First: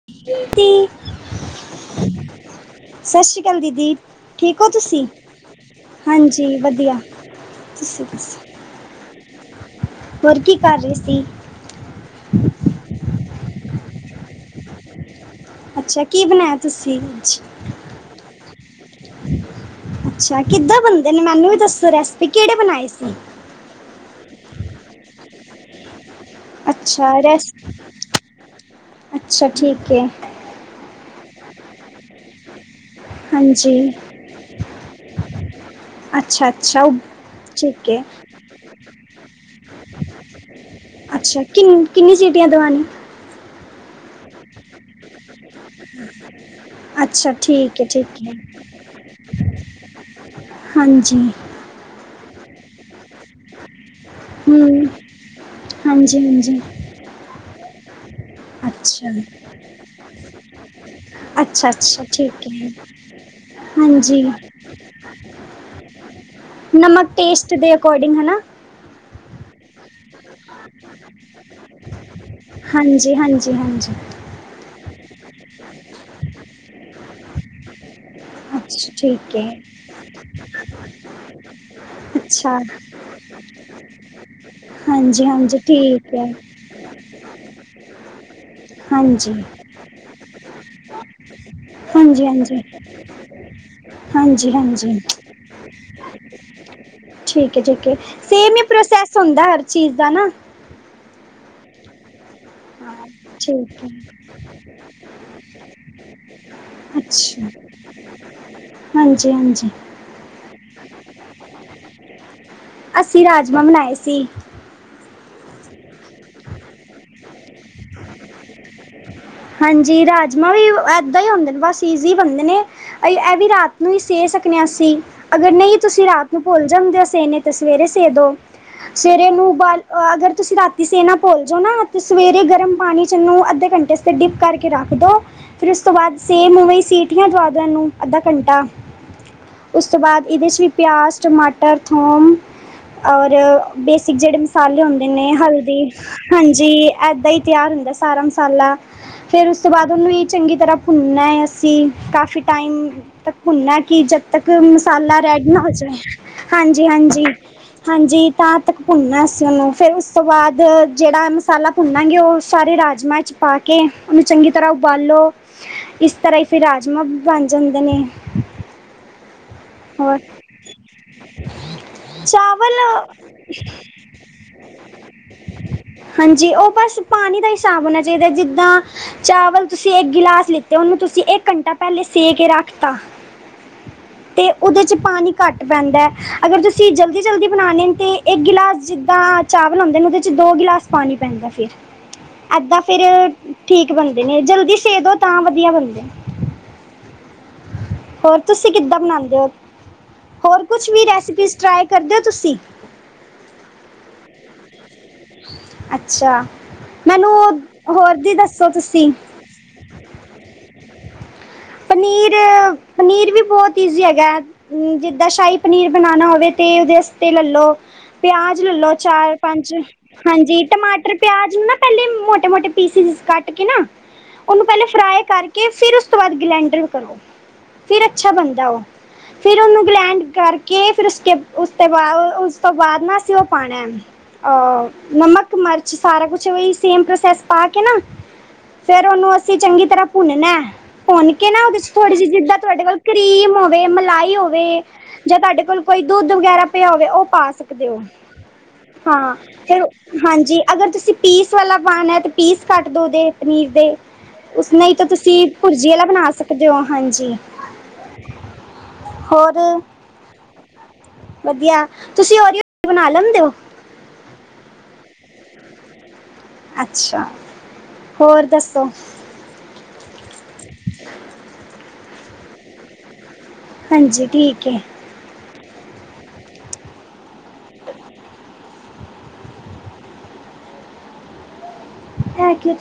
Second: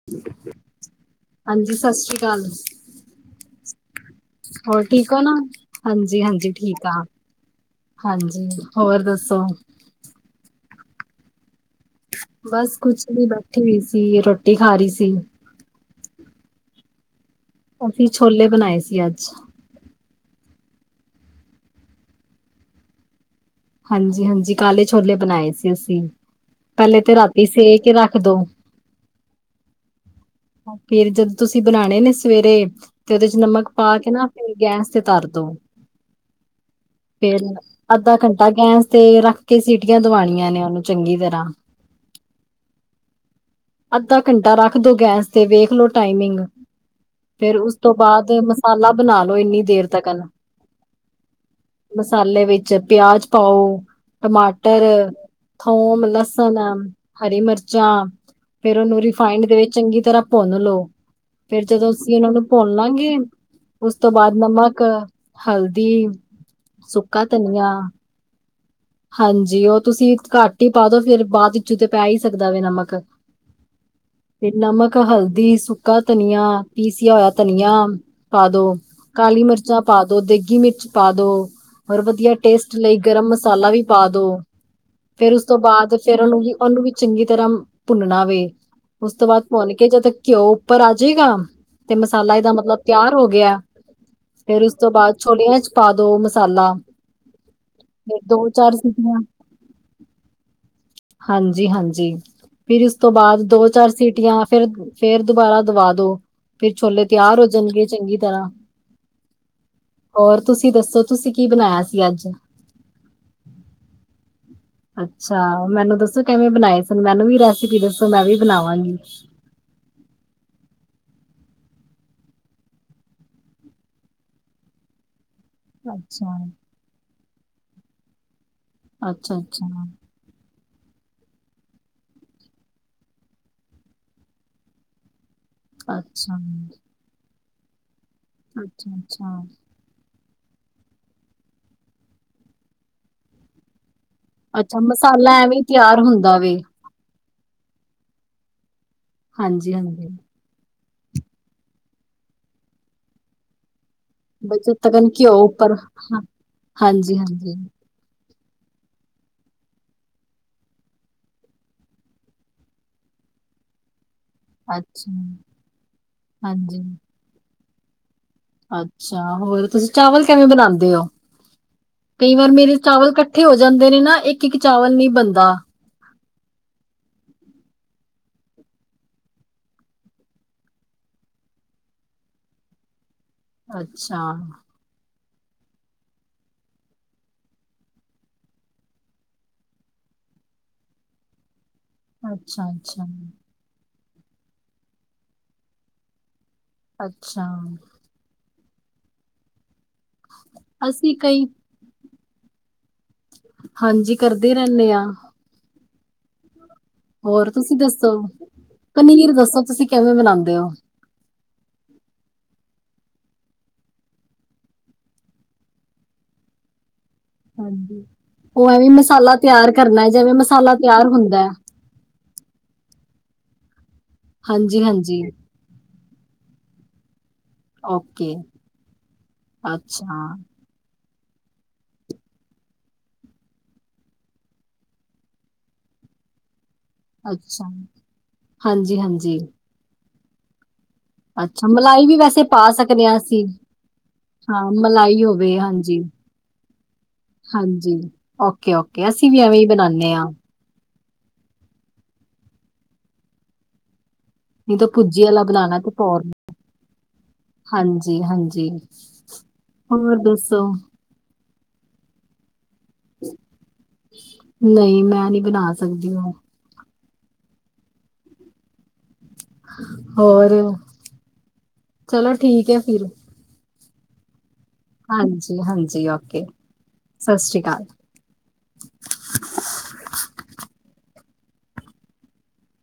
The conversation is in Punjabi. [inaudible] ਹਾਂਜੀ, ਸਤਿ ਸ੍ਰੀ ਅਕਾਲ। ਸਤਿ ਸ਼੍ਰੀ ਅਕਾਲ ਦੀਦੀ ਠੀਕ ਹੋ ਹੋਰ ਤੁਸੀਂ ਠੀਕ ਓਂ ਨਾ? ਹਾਂਜੀ- ਹਾਂਜੀ ਠੀਕ ਆਂ। ਤੁਸੀਂ ਦੱਸੋ ਹਾਂਜੀ, ਹੋਰ ਦੱਸੋ? ਹੋਰ ਕੀ ਕਰ ਰੀ ਸੀ? ਬਸ ਕੁਛ ਨੀਂ, ਬੈਠੀ ਹੋਈ ਸੀ, ਰੋਟੀ ਖਾ ਰੀ ਸੀ। ਅੱਛਾ, ਕੀ ਬਨਾਇਆ ਤੁੱਸੀ? ਅਸੀ ਛੋਲੇ ਬਨਾਏ ਸੀ ਅੱਜ। ਅੱਛਾ, ਕਿੱਦਾਂ ਬੰਦੇ ਨੇ ਮੈਨੂੰ ਵੀ ਦੱਸੋ ਰੈਸਪੀ ਕਿਹੜੇ ਬਣਾਏ ਸੀ? ਹਾਂਜੀ -ਹਾਂਜੀ ਕਾਲੇ ਛੋਲੇ ਬਨਾਏ ਸੀ ਅਸੀ। ਪੈਲੇ ਅੱਛਾ ਤੇ ਰਾਤੀ ਰੈਸ ਸੇ ਕੇ ਰੱਖ ਦੋ ਅੱਛਾ ਠੀਕ ਹੈ ਫੇਰ ਜਦੋਂ ਤੁਸੀਂ ਬਣਾਣੇ ਨੇ ਸਵੇਰੇ ਤੇ ਉਹਦੇ ਚ ਨਮਕ ਹਾਂਜੀ ਪਾ ਕੇ ਨਾ ਫਿਰ ਗੈਸ ਤੇ ਤਰਦੋ ਅੱਛਾ- ਅੱਛਾ ਠੀਕ ਏ। ਅੱਧਾ ਘੰਟਾ ਗੈਸ ਤੇ ਰੱਖ ਕੇ ਸੀਟੀਆਂ ਦਵਾਣੀਆਂ ਨੇ ਉਹਨੂੰ ਚੰਗੀ ਅੱਛਾ, ਤਰ੍ਹਾਂ ਕਿਨ ਕਿੰਨਨੀ ਸਿਟੀਆਂ ਦਵਾਨੀ ਅੱਧਾ ਘੰਟਾ ਰੱਖ ਦੋ ਗੈਸ ਤੇ ਵੇਖ ਲੋ ਟਾਈਮਿੰਗ ਅੱਛਾ ਫੇਰ ਉਸ ਠੀਕ ਹੈ ਤੋਂ ਠੀਕ ਹੈ ਬਾਅਦ ਮਸਾਲਾ ਬਨਾ ਲੋ, ਇੰਨੀ ਦੇਰ ਤੱਕ ਨਾ ਹਾਂਜੀ। ਮਸਾਲੇ ਵਿੱਚ ਚ ਪਿਆਜ ਪਾਓ, ਟਮਾਟਰ, ਹਮ ਥੌਮ, ਹਾਂਜੀ ਹਾਂਜੀ ਲਸਨ ਹਰੀ ਮਿਰਚਾਂ ਫੇਰ ਉਹਨੂੰ ਅੱਛਾ ਰਿਫਾਈੰਡ ਦੇ ਵਿੱਚ ਚੰਗੀ ਤਰ੍ਹਾਂ ਭੁੰਨ ਲੋ, ਫੇਰ ਅੱਛਾ ਜਦੋਂ ਅੱਛਾ ਅਸੀਂ ਉਹਨਾ ਨੂੰ ਠੀਕ ਹੈ ਭੁੰਨ ਲਾਂਗੇ ਉਸ ਤੋਂ ਹਾਂਜੀ ਬਾਅਦ ਨਮਕ, ਹਲਦੀ ਨਮਕ ਸੁੱਕਾ ਟੇਸਟ ਧਨੀਆ ਦੇ ਅਕੋਡਿੰਗ ਹਨਾ ਹਾਂਜੀ, ਉਹ ਤੁਸੀਂ ਘੱਟ ਹੀ ਪਾ ਦੋ ਫਿਰ ਬਾਅਦ ਵਿੱਚੋਂ ਤੇ ਪੈ ਹੀ ਸਕਦਾ ਵ ਨਮਕ ਹਾਂਜੀ ਹਾਂਜੀ- ਹਾਂਜੀ। ਤੇ ਨਮਕ, ਹਲਦੀ, ਸੁੱਕਾ ਧਨੀਆ, ਪੀਸਿਆ ਹੋਇਆ ਧਨੀਆ। ਪਾ ਦੋ, ਅੱਛਾ ਠੀਕ ਕਾਲੀ ਹੈ ਮਿਰਚਾਂ ਪਾ ਦੋ, ਦੇਗੀ ਮਿਰਚ ਪਾ ਦੋ, ਹੋਰ ਵਧੀਆ ਅੱਛਾ ਟੇਸਟ ਲਈ ਗਰਮ ਮਸਾਲਾ ਵੀ ਪਾ ਦੋ ਹਾਂਜੀ ਫੇਰ, ਉਸ ਤੋਂ ਹਾਂਜੀ ਬਾਅਦ ਠੀਕ ਫੇਰ ਹੈ ਉਹਨੂੰ ਵੀ ਉਹਨੂੰ ਵੀ ਚੰਗੀ ਤਰਾਂ ਭੁੰਨਣਾ ਵੇ, ਉਸ ਤੋਂ ਹਾਂਜੀ ਬਾਅਦ ਭੁੰਨ ਕੇ ਜਦੋਂ ਘਿਓ ਉੱਪਰ ਆ ਜੇਗਾ ਤੇ ਹਾਂਜੀ ਮਸਾਲਾ ਦਾ ਹਾਂਜੀ ਮਤਲਬ ਤਿਆਰ ਹੋ ਗਿਆ, ਹਾਂਜੀ ਫੇਰ ਉਸ ਤੋਂ ਹਾਂਜੀ ਬਾਅਦ ਛੋਲਿਆਂ ਚ ਪਾ ਦੋ ਮਸਾਲਾ ਠੀਕ ਏ ਠੀਕ ਏ, ਫਿਰ ਦੋ ਸੇਮ ਹੀ ਚਾਰ ਪ੍ਰੋਸੈਸ ਸੀਟੀਆਂ ਹੁੰਦਾ ਹਰ ਚੀਜ਼ ਦਾ ਨਾ? ਹਾਂਜੀ- ਹਾਂਜੀ। ਫਿਰ ਉਸ ਹਾਂ ਤੋਂ ਬਾਅਦ ਦੋ ਠੀਕ ਹੈ ਚਾਰ ਸੀਟੀਆਂ ਫੇਰ, ਫੇਰ ਦੁਬਾਰਾ ਦਵਾ ਦੋ, ਫਿਰ ਛੋਲੇ ਤਿਆਰ ਹੋ ਅੱਛਾ ਜਾਨਗੇ ਚੰਗੀ ਤਰ੍ਹਾਂ। ਹਾਂਜੀ ਹਾਂਜੀ ਹੋਰ ਤੁਸੀਂ ਦੱਸੋ, ਤੁਸੀਂ ਕੀ ਬਨਾਇਆ ਸੀ ਅੱਜ? ਅਸੀਂ ਰਾਜਮਾ ਬਨਾਏ ਸੀ। ਅੱਛਾ, ਮੈਨੂੰ ਦੱਸੋ ਕਿਵੇਂ ਬਨਾਏ ਸੀ ਮੈਨੂੰ ਵੀ ਰੈਸਪੀ ਦੱਸੋ ਮੈਂ ਵੀ ਬਨਾਵਾਂਗੀ। ਹਾਂਜੀ, ਰਾਜਮਾਂ ਵੀ ਇਏਦਾਂ ਹੀ ਹੁੰਦੇ ਨੇ ਬਸ ਈਜ਼ੀ ਬਨਦੇ ਨੇ ਅ ਐ ਵੀ ਰਾਤ ਨੂੰ ਹੀ ਸੇ ਸਕਨੇ ਆਂ ਅਸੀ। ਅਗਰ ਨਹੀਂ ਤੁਸੀਂ ਅੱਛਾ, ਰਾਤ ਨੂੰ ਭੁੱਲ ਜਾਂਦੇ ਓ ਸੇਨੇ, ਤਾਂ ਸਵੇਰੇ ਸੇ ਦੋ। ਸਵੇਰੇ ਅੱਛਾ-ਅੱਛਾ, ਅੱਛਾ। ਨੂੰ ਬਾਲ ਅਗਰ ਤੁਸੀਂ ਰਾ [unintelligible] ਤੁਸੀ ਨਾ ਭੁਲ ਜਾਓ ਨਾ, ਤੇ ਸਵੇਰੇ ਗਰਮ ਪਾਨੀ ਚ ਇਹਨੂੰ ਅੱਧੇ ਘੰਟੇਤੇ ਡਿਪ ਕਰਕੇ ਰੱਖ ਦੋ। ਫਿਰ ਉਸ ਤੋਂ ਬਾਅਦ ਅੱਛਾ-ਅੱਛਾ, ਸੇਮ ਓਂਵੇਈ ਸੀਟੀਆਂ ਦਵਾ ਦੋ ਐਂਨੂੰ, ਅੱਧਾ ਘੰਟਾ। ਅੱਛਾ ਅੱਛਾ ਉਸ ਤੋਂ ਬਾਅਦ ਇਹਦੇ 'ਚ ਵੀ ਪਿਆਜ਼, ਟਮਾਟਰ, ਥੂਮ, ਔਰ ਬੇਸਿਕ ਜਿਹੜੇ ਅੱਛਾ ਮਸਾਲੇ ਹੁੰਦੇ ਨੇ ਮਸਾਲਾ ਐਵੇਂ ਹੀ ਹਲਦੀ, ਤਿਆਰ ਹੁੰਦਾ ਵੇ ਹਾਂਜੀ ਐਦਾਂਈ ਤਿਆਰ ਹੁੰਦੈ। ਸਾਰਾ ਮਸਾਲਾ ਫੇਰ ਉਸ ਤੋਂ ਬਾਅਦ ਹਾਂਜੀ-ਹਾਂਜੀ। ਉਹਨੂੰ ਚੰਗੀ ਤਰ੍ਹਾਂ ਭੁੰਨਨਾ ਹੈ ਅਸੀਂ, ਕਾਫੀ ਟਾਈਮ ਤੱਕ ਭੁੰਨਣਾ ਕਿ ਜ ਤੱਕ ਬੱਚੇ ਤਕਨ ਮਸਾਲਾ ਘਿਓ ਰੈਡ ਨਾ ਹੋ ਉੱਪਰ ਜਾਵੇ। ਹਾਂਜੀ -ਹਾਂਜੀ ਹਾਂਜੀ-ਹਾਂਜੀ ਹਾਂਜੀ ਤਾਂ ਤੱਕ ਭੁੰਨਨਾ ਅਸੀਂ ਉਹਨੂੰ ਫਿਰ ਉਸ ਤੋਂ ਬਾਅਦ ਜਿਹੜਾ ਮਸਾਲਾ ਭੁੰਨਾਂਗੇ ਉਹ। ਸਾਰੇ ਰਾਜਮਾ ਚ ਪਾ। ਕੇ ਉਹਨੂੰ ਚੰਗੀ ਤਰ੍ਹਾਂ ਅੱਛਾ ਉਬਾਲੋ ਇਸ ਤਰ੍ਹਾਂ ਹੀ ਫਿਰ ਹਾਂਜੀ। ਰਾਜਮਾ ਵੀ ਬਣ ਜਾਂਦੇ ਨੇ। ਅੱਛਾ ਹੋਰ ਤੁਸੀਂ ਹੋਰ ਚਾਵਲ ਕਿਵੇਂ ਬਣਾਉਦੇ ਹੋ। ਕਈ ਵਾਰ ਮੇਰੇ ਚਾਵਲ ਇਕੱਠੇ ਹੋ ਜਾਂਦੇ ਨੇ ਨਾ ਇੱਕ -ਇੱਕ ਚਾਵਲ ਨਹੀਂ ਬਣਦਾ। ਹਾਂਜੀ ਉਹ ਬਸ ਪਾਣੀ ਦਾ ਹਿਸਾਬ ਹੋਣਾ ਚਾਹੀਦਾ ਜਿੱਦਾਂ। ਚਾਵਲ ਤੁਸੀਂ ਇੱਕ ਗਿਲਾਸ ਲਿੱਤੇ ਉਹਨੂੰ ਤੁਸੀਂ ਇੱਕ ਘੰਟਾ ਪਹਿਲੇ ਸੇ ਕੇ ਰੱਖਤਾ। ਅੱਛਾ। ਤੇ ਉਹਦੇ ਚ ਪਾਣੀ। ਘੱਟ ਪੈਂਦਾ ਅਗਰ ਤੁਸੀਂ ਜਲਦੀ-ਜਲਦੀ ਬਣਾਉਣੇ ਤਾਂ ਇਕ ਗਿਲਾਸ ਜਿੱਦਾਂ। ਚਾਵਲ ਹੁੰਦੇ ਨੇ ਉਹਦੇ ਚ ਦੋ ਗਲਾਸ ਪਾਣੀ ਪੈਂਦਾ ਫਿਰ। ਅੱਛਾ ਏਦਾਂ ਫਿਰ ਅੱਛਾ ਠੀਕ ਬਣਦੇ ਨੇ ਜਲਦੀ ਸੇਦ ਦੋ ਤਾਂ ਵਧੀਆ ਬਣਦੇ। ਅੱਛਾ। ਹੋਰ ਤੁਸੀਂ ਕਿੱਦਾਂ ਬਣਾਦੇ ਹੋ ਹੋਰ ਕੁਛ ਵੀ ਅਸੀਂ ਕਈ ਰੈਸੀਪੀ ਚ ਟ੍ਰਾਈ ਕਰਦੇ ਹੋ ਤੁਸੀਂ। ਹਾਂਜੀ ਕਰਦੇ ਰਹਿੰਦੇ ਹਾਂ। ਅੱਛਾ। ਮੈਨੂੰ ਹੋਰ ਤੁਸੀਂ ਦੱਸੋ ਹੋਰ ਦੀ ਦੱਸੋ ਤੁਸੀਂ ਪਨੀਰ ਦੱਸੋ ਤੁਸੀਂ ਕਿਵੇਂ ਬਨਾਉਦੇ ਹੋ। ਪਨੀਰ-ਪਨੀਰ ਵੀ ਬਹੁਤ ਈਜੀ ਹੈਗਾ। ਹ ਜਿੱਦਾਂ ਸ਼ਾਹੀ ਪਨੀਰ ਬਣਾਉਣਾ ਹੋਵੇ ਤੇ ਉਹਦੇ। ਤੇ ਲੈਲੋ ਹਾਂਜੀ ਪਿਆਜ ਉਹ ਐਵੇਂ ਲੈਲੋ ਮਸਾਲਾ ਤਿਆਰ ਚਾਰ-ਪੰਜ ਕਰਨਾ ਹੈ ਜਿਵੇਂ ਹਾਂਜੀ ਮਸਾਲਾ ਤਿਆਰ ਟਮਾਟਰ ਹੁੰਦਾ ਹੈ ਪਿਆਜ ਨਾ। ਪਹਿਲੇ ਮੋਟੇ-ਮੋਟੇ ਪੀਸਿਸ ਕੱਟ ਕੇ ਨਾ ਉਹਨੂੰ ਹਾਂਜੀ ਪਹਿਲੇ ਹਾਂਜੀ ਫਰਾਈ ਕਰਕੇ। ਕਿ ਫਿਰ ਉਸ ਤੋਂ ਬਾਅਦ ਗਲੈਂਡਰ ਕਰੋ। ਫਿਰ ਅੱਛਾ ਓਕੇ ਬਣਦਾ ਉਹ ਫਿਰ ਉਹਨੂੰੰ ਗਲੈਂਡ ਅੱਛਾ ਕਰ ਕੇ। ਕਿ ਫਿਰ ਉਸਕੇ ਉਸ ਤੋਂ ਬਾਅਦ ਉਸ ਤੋਂ ਬਾਅਦ ਨਾ ਅਸੀਂ ਉਹ ਪਾਉਣਾ। ਨਮਕ ਮਿਰਚ ਸਾਰਾ ਕੁਛ ਉਹੀ। ਸੇਮ ਪ੍ਰੋਸੈਸ ਅੱਛਾ ਪਾ ਕੇ ਨਾ ਹਾਂਜੀ ਫੇਰ ੳਹਨੂੰ ਹਾਂਜੀ ਅਸੀਂ ਚੰਗੀ ਤਰ੍ਹਾਂ ਭੁੰਨਨਾ। ਭੁੰਨ ਕੇ ਨਾ ਅੱਛਾ ਉਹਦੇ ਚ ਮਲਾਈ ਥੋੜ੍ਹੀ ਵੀ ਜਿਹੀ ਵੈਸੇ ਜਿੱਦਾਂ ਪਾ ਤੁਹਾਡੇ ਕੋਲ ਸਕਦੇ ਹਾਂ ਅਸੀਂ ਕਰੀਮ ਹੋਵੇ ਮਲਾਈ ਹਾਂ ਹੋਵੇ ਮਲਾਈ ਜਾਂ ਹੋਵੇ ਤੁਹਾਡੇ ਕੋਲ। ਕੋਈ ਹਾਂਜੀ ਦੁੱਧ ਵਗੈਰਾ ਪਿਆ ਹੋਵੇ ਉਹ ਪਾ ਸਕਦੇ ਹਾਂਜੀ ਹੋ ਓਕੇ ਓਕੇ ਅਸੀਂ ਹਾਂ ਵੀ ਐਵੇਂ ਹੀ ਫਿਰ ਬਣਾਉਂਦੇ ਹਾਂ ਹਾਂਜੀ। ਜੀ ਅਗਰ ਤੁਸੀਂ ਪੀਸ ਵਾਲਾ ਪਾਉਣਾ ਹੈ ਤੇ ਪੀਸ ਕੱਟ ਦੋ ਦੇ ਪਨੀਰ ਦੇ। ਉਸ ਨਹੀਂ ਹੀ ਤਾਂ ਤੁਸੀਂ ਭੁਰਜੀ ਵਾਲਾ ਬਣਾ ਸਕਦੇ ਹੋ ਹਾਂਜੀ। ਹਾਂਜੀ-ਹਾਂਜੀ ਹੋਰ ਹੋਰ ਦੱਸੋ। ਵਧੀਆ ਤੁਸੀਂ ਆਰਿਓ ਬਿਸਕੁਟ ਬਣਾ ਲੈਂਦੇ ਹੋ। ਨਹੀਂ ਮੈਂ ਨਹੀਂ ਬਣਾ ਸਕਦੀ ਹ। ਅੱਛਾ ਹੋਰ ਦੱਸੋ। ਹੋਰ ਚਲੋ ਠੀਕ ਹੈ ਫਿਰ। ਹਾਂਜੀ ਠੀਕ ਹੈ। ਹਾਂਜੀ-ਹਾਂਜੀ ਓਕੇ ਸਤਿ ਸ਼੍ਰੀ ਅਕਾਲ। ਥੈਂਕਯੂ।